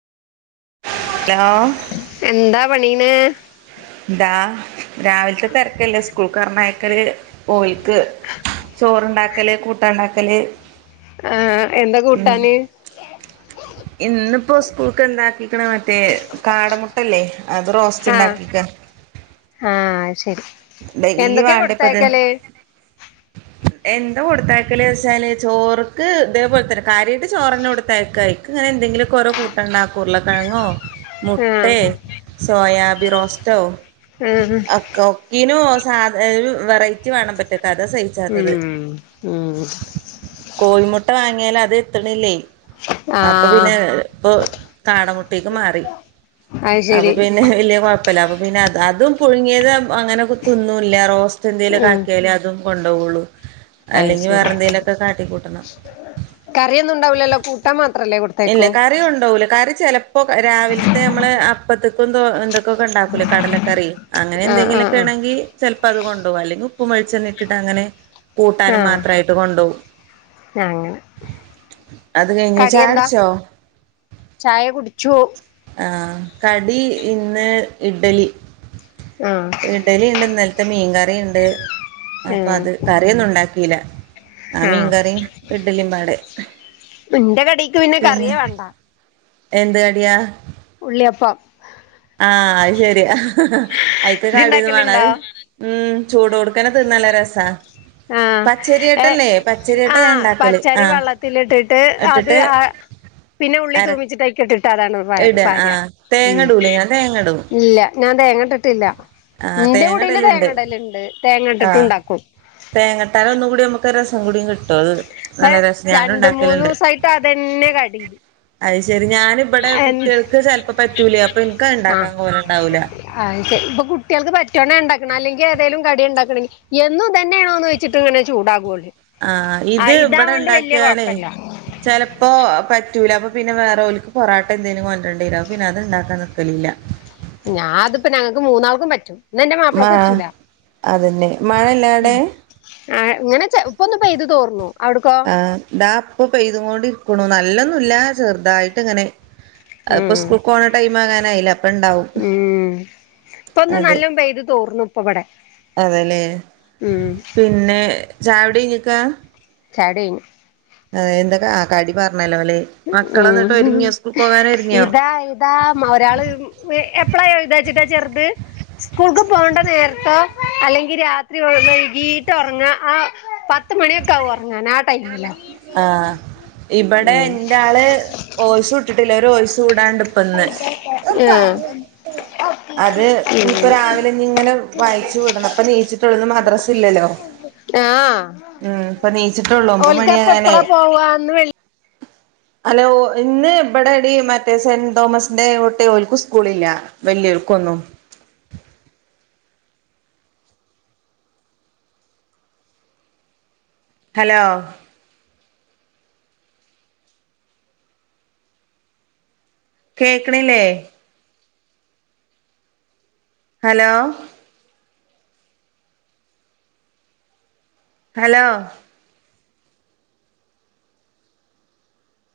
hello എന്താ പണീണ് ദാ, രാവിലത്തെ തെരക്കല്ലേ സ്കൂൾ പറഞ്ഞയക്കല് പോയി ക്ക് ചോറുണ്ടാക്കല് കൂട്ടാൻ ണ്ടാക്കല് ആഹ് എന്താ കൂട്ടാന് ഇന്നിപ്പോ സ്കൂൾക്ക് എണ്ടാക്കിക്കണേ മറ്റേ കാടമുട്ടല്ലേ അത് റോസ്റ്റ് ഉണ്ടാക്കിക്ക ആഹ് ശരി, ഡെയിലി എന്തൊക്കെയാ വേണ്ടപ്പത് കൊടുത്തയക്കല് എന്താ കൊടുത്തക്കല് വെച്ചാല് ചോറക്ക് ഇതേപോലെ തന്നെ കാര്യട്ട് ചോറന്നെ കൊടുത്തക്കാ ഇങ്ങനെ എന്തെങ്കിലൊക്ക ഓരോ കൂട്ടാണ്ടാക്കും ഉരുളകിഴങ്ങോ ആ മുട്ടേ സോയാബി റോസ്റ്റോ ആ അക്കോ ജിനു സാധ ഒരു വെറൈറ്റിവേണം പറ്റത്താത അതസേഫ് ചതത് ഉം ഉം കോഴിമുട്ട വാങ്ങിയാൽ അത് എത്ത്ണില്ലേ ആ അപ്പൊപിന്നെ ഇപ്പൊ കാടമുട്ടിക്ക് മാറി അത് അപ്പൊ ശരി പിന്നെ വല്യകൊഴപ്പല്ല അപ്പ പിന്നെ അതും പുഴുങ്ങിയത് അങ്ങനെ തിന്നുല്ല റോസ്റ്റ് എന്തോലൊക്കെ ഉം ആക്കിയാലേ അതും കൊണ്ടോ വോള്ളു അത് അല്ലെങ്കി ശരി വേറെ എന്തേലൊക്കെ കാട്ടിക്കൂട്ടണം കറിയൊന്നും ഉണ്ടാവില്ലല്ലോ കൂട്ടാ മാത്രല്ലേ കൊ ഇല്ല കറി കൊണ്ടോവൂല കറി ച്ചെല ഇപ്പൊ രാവിലത്തെ നമള് അപ്പത്ത്ക്കൊക്കെ ദോ എന്തൊ ക്കൊക്കെ ഉണ്ടാക്കൂല കടലക്കറി അങ്ങനെ ആ ആ എന്തെങ്കിലൊക്കെ ആണെങ്കി ചിലപ്പോ അത് കൊണ്ടുപോകും അല്ലെങ്കി ഉപ്പും വെളിച്ചെണ്ണ ഇട്ടിട്ട് അങ്ങനെ കൂട്ടാനും മാത്രായിട്ട് കൊണ്ടോകും ഞാങ്ങനെ കഴിഞ്ഞു ചായ കടിയെന്താ കുടിച്ചോ ചായ കുടിച്ചു ആ കടി ഇന്ന് ഇഡലി ആഹ് ഇഡലി ഉണ്ട് നലത്തെ മീൻകറിണ്ട് ആ അപ്പൊ അത് കറിയൊന്നും ഉണ്ടാക്കില്ല ആ മീൻകറിം ഇഡലിമ്പാടെ പ്പ ന്റെ കടിക്ക് പിന്നെ കറിയേ വേണ്ട എന്ത് കടിയാ ഉള്ളിയപ്പം ആഹ് അത് ശരി അയിക്ക് ഇയ്യ് കടി ഒന്നും ഇണ്ടാക്കലുണ്ടോ വാണ്ടത് ഉം ചൂട് കൊടുക്കനെ തിന്നാ നല്ല രസാ ആഹ് ഏഹ് പച്ചരിയട്ടല്ലേ പച്ചരിയട്ട ഞാൻ ആഹ് ഇണ്ടാക്കല് പച്ചരി ആഹ് വെള്ളത്തിലിട്ടിട്ട് അത് ഇട്ടിട്ട് ആ പിന്നെ ഉള്ളി അര തൂമിച്ചിട്ട്യ്ക്കെട്ടിട്ടാ അതാണ് ഭായ് ഇട ഭാര്യ ആഹ് തേങ്ങ ഉം ഇടൂലേ ഞാൻ തേങ്ങ ഇടും ഇല്ല ഞാൻ തേങ്ങ ഇട്ടിട്ടില്ല ആഹ് എന്റെ തേങ്ങ കൂടില് ഇടല്ണ്ട് തേങ്ങടലുണ്ട് തേങ്ങ ഇട്ട്ട്ടും ഇണ്ടാക്കും തേങ്ങട്ടാല് ഒന്നും കൂടി അമ്മക്ക് രസം കൂടി കി ട്ടോ അത് ഇപ്പ നല്ല രസം ഞാനും രണ്ട് ഇണ്ടാക്കലിണ്ട് മൂന്നൂസായിട്ട് അതന്നെ കടി അത് ശരി ഞാനിവിടെ എൻ കുട്ടികൾക്ക് ചെലപ്പോ പറ്റൂലേ അപ്പൊ എൻക്ക് ഇണ്ടാക്കാൻ കോല ഇണ്ടാവൂല ആഹ് ശരി അപ്പൊ കുട്ടിയോൽക്ക് പറ്റുവാണ ഇണ്ടാക്കണം അല്ലെങ്കി ഏതായാലും കടി ഇണ്ടാക്കണം എന്നും ഇതന്നെയാണോന്ന് ചോച്ച ഇട്ടു ഇങ്ങനെ ചൂടാകുള്ളു ആഹ ഇത് ഇവിടെ ഉണ്ടാക്കിയാലേ കൊഴപ്പല്ല ചിലപ്പോ പറ്റൂല അപ്പൊ പിന്നെ വേറെ ഓക്ക് പൊറോട്ട എന്തേലും വാങ്ങികൊണ്ടുവരാല പിന്നെ അത് ഇണ്ടാക്കാൻ നിക്കലില്ല ഞാ അതിപ്പ ഞങ്ങൾക്ക് മൂന്നാൾക്കും പറ്റും എന്ന എന്റെ മ മാപ്പിളക്കെ പറ്റൂല അതന്നെ മഴല്ലേ അവിടെ ആ് ഇങ്ങനെ ഇപ്പൊന്ന് പെയ്തു തോർന്നു അവിടുക്ക ആഹ് താ അപ്പൊ പെയ്തൊണ്ടിരിക്കണു നല്ലൊന്നുംല്ല ചെറുതായിട്ട് ഇങ്ങനെ അപ്പൊ ഉം സ്കൂൾക്കു പോകണ ടൈം ആകാനായില്ല അപ്പ ഉണ്ടാവും ഇപ്പ ഒന്ന് നല്ല പെയത് തോർന്നു ഇപ്പ ഇവിടെ അതെല്ലേ ഉം പിന്നെ ചായകൂടി കഴിഞ്ഞക്ക ചായാകുടികഴ്ഞ്ഞു അ എന്തൊക്കാ ആ കടി പറഞ്ഞല്ലോ അല്ലെ മക്കള എന്നിട്ട് ഒരുങ്ങിയോ സ്കൂൾക്ക് പോകാൻ ഒരുങ്ങിയോ ന്താ ഒരാള് എപ്പളാ ഇതാ വെച്ചിട്ടാ ചെർത് സ്കൂൾക്ക് പോകേണ്ട നേരത്തോ അല്ലെങ്കിൽ രാത്രി വൈകീട്ട ഉറങ്ങ ആ പത്ത് മണിയൊക്ക ആവും ഉറങ്ങാൻ ആ ടൈമിലോ ആഹ് ഇവിടെ ഉം എന്റെ ആള് ഓയ്സ് വിട്ടിട്ടില്ലഒരു ഓയ്സ് കൂടാണ്ട് ഇപ്പൊ ഇന്ന് ആഹ് അത് ഇനിപ്പോ രാവിലെ ഇങ്ങനെ അയിച്ച് വിടണം അപ്പൊ എനീച്ചിട്ടുള്ളന്ന് മദ്രാസ ഇല്ലല്ലോ ആഹ് ഉം ഇപ്പൊ ണീച്ചിട്ടേ ഉള്ളൂ ഒമ്പ മണിയായ ഇവള പോവാന്ന് വി [inaudible] ഹലോ ഇന്ന് ഇവിടെടി മറ്റേ സെന്റ് തോമസിന്റെ കുട്ടിയോൽക്ക് സ്കൂളില്ല വല്ല്യോർക്കൊന്നും ഹലോ കേൾക്കണില്ലേ ഹലോ ഹലോ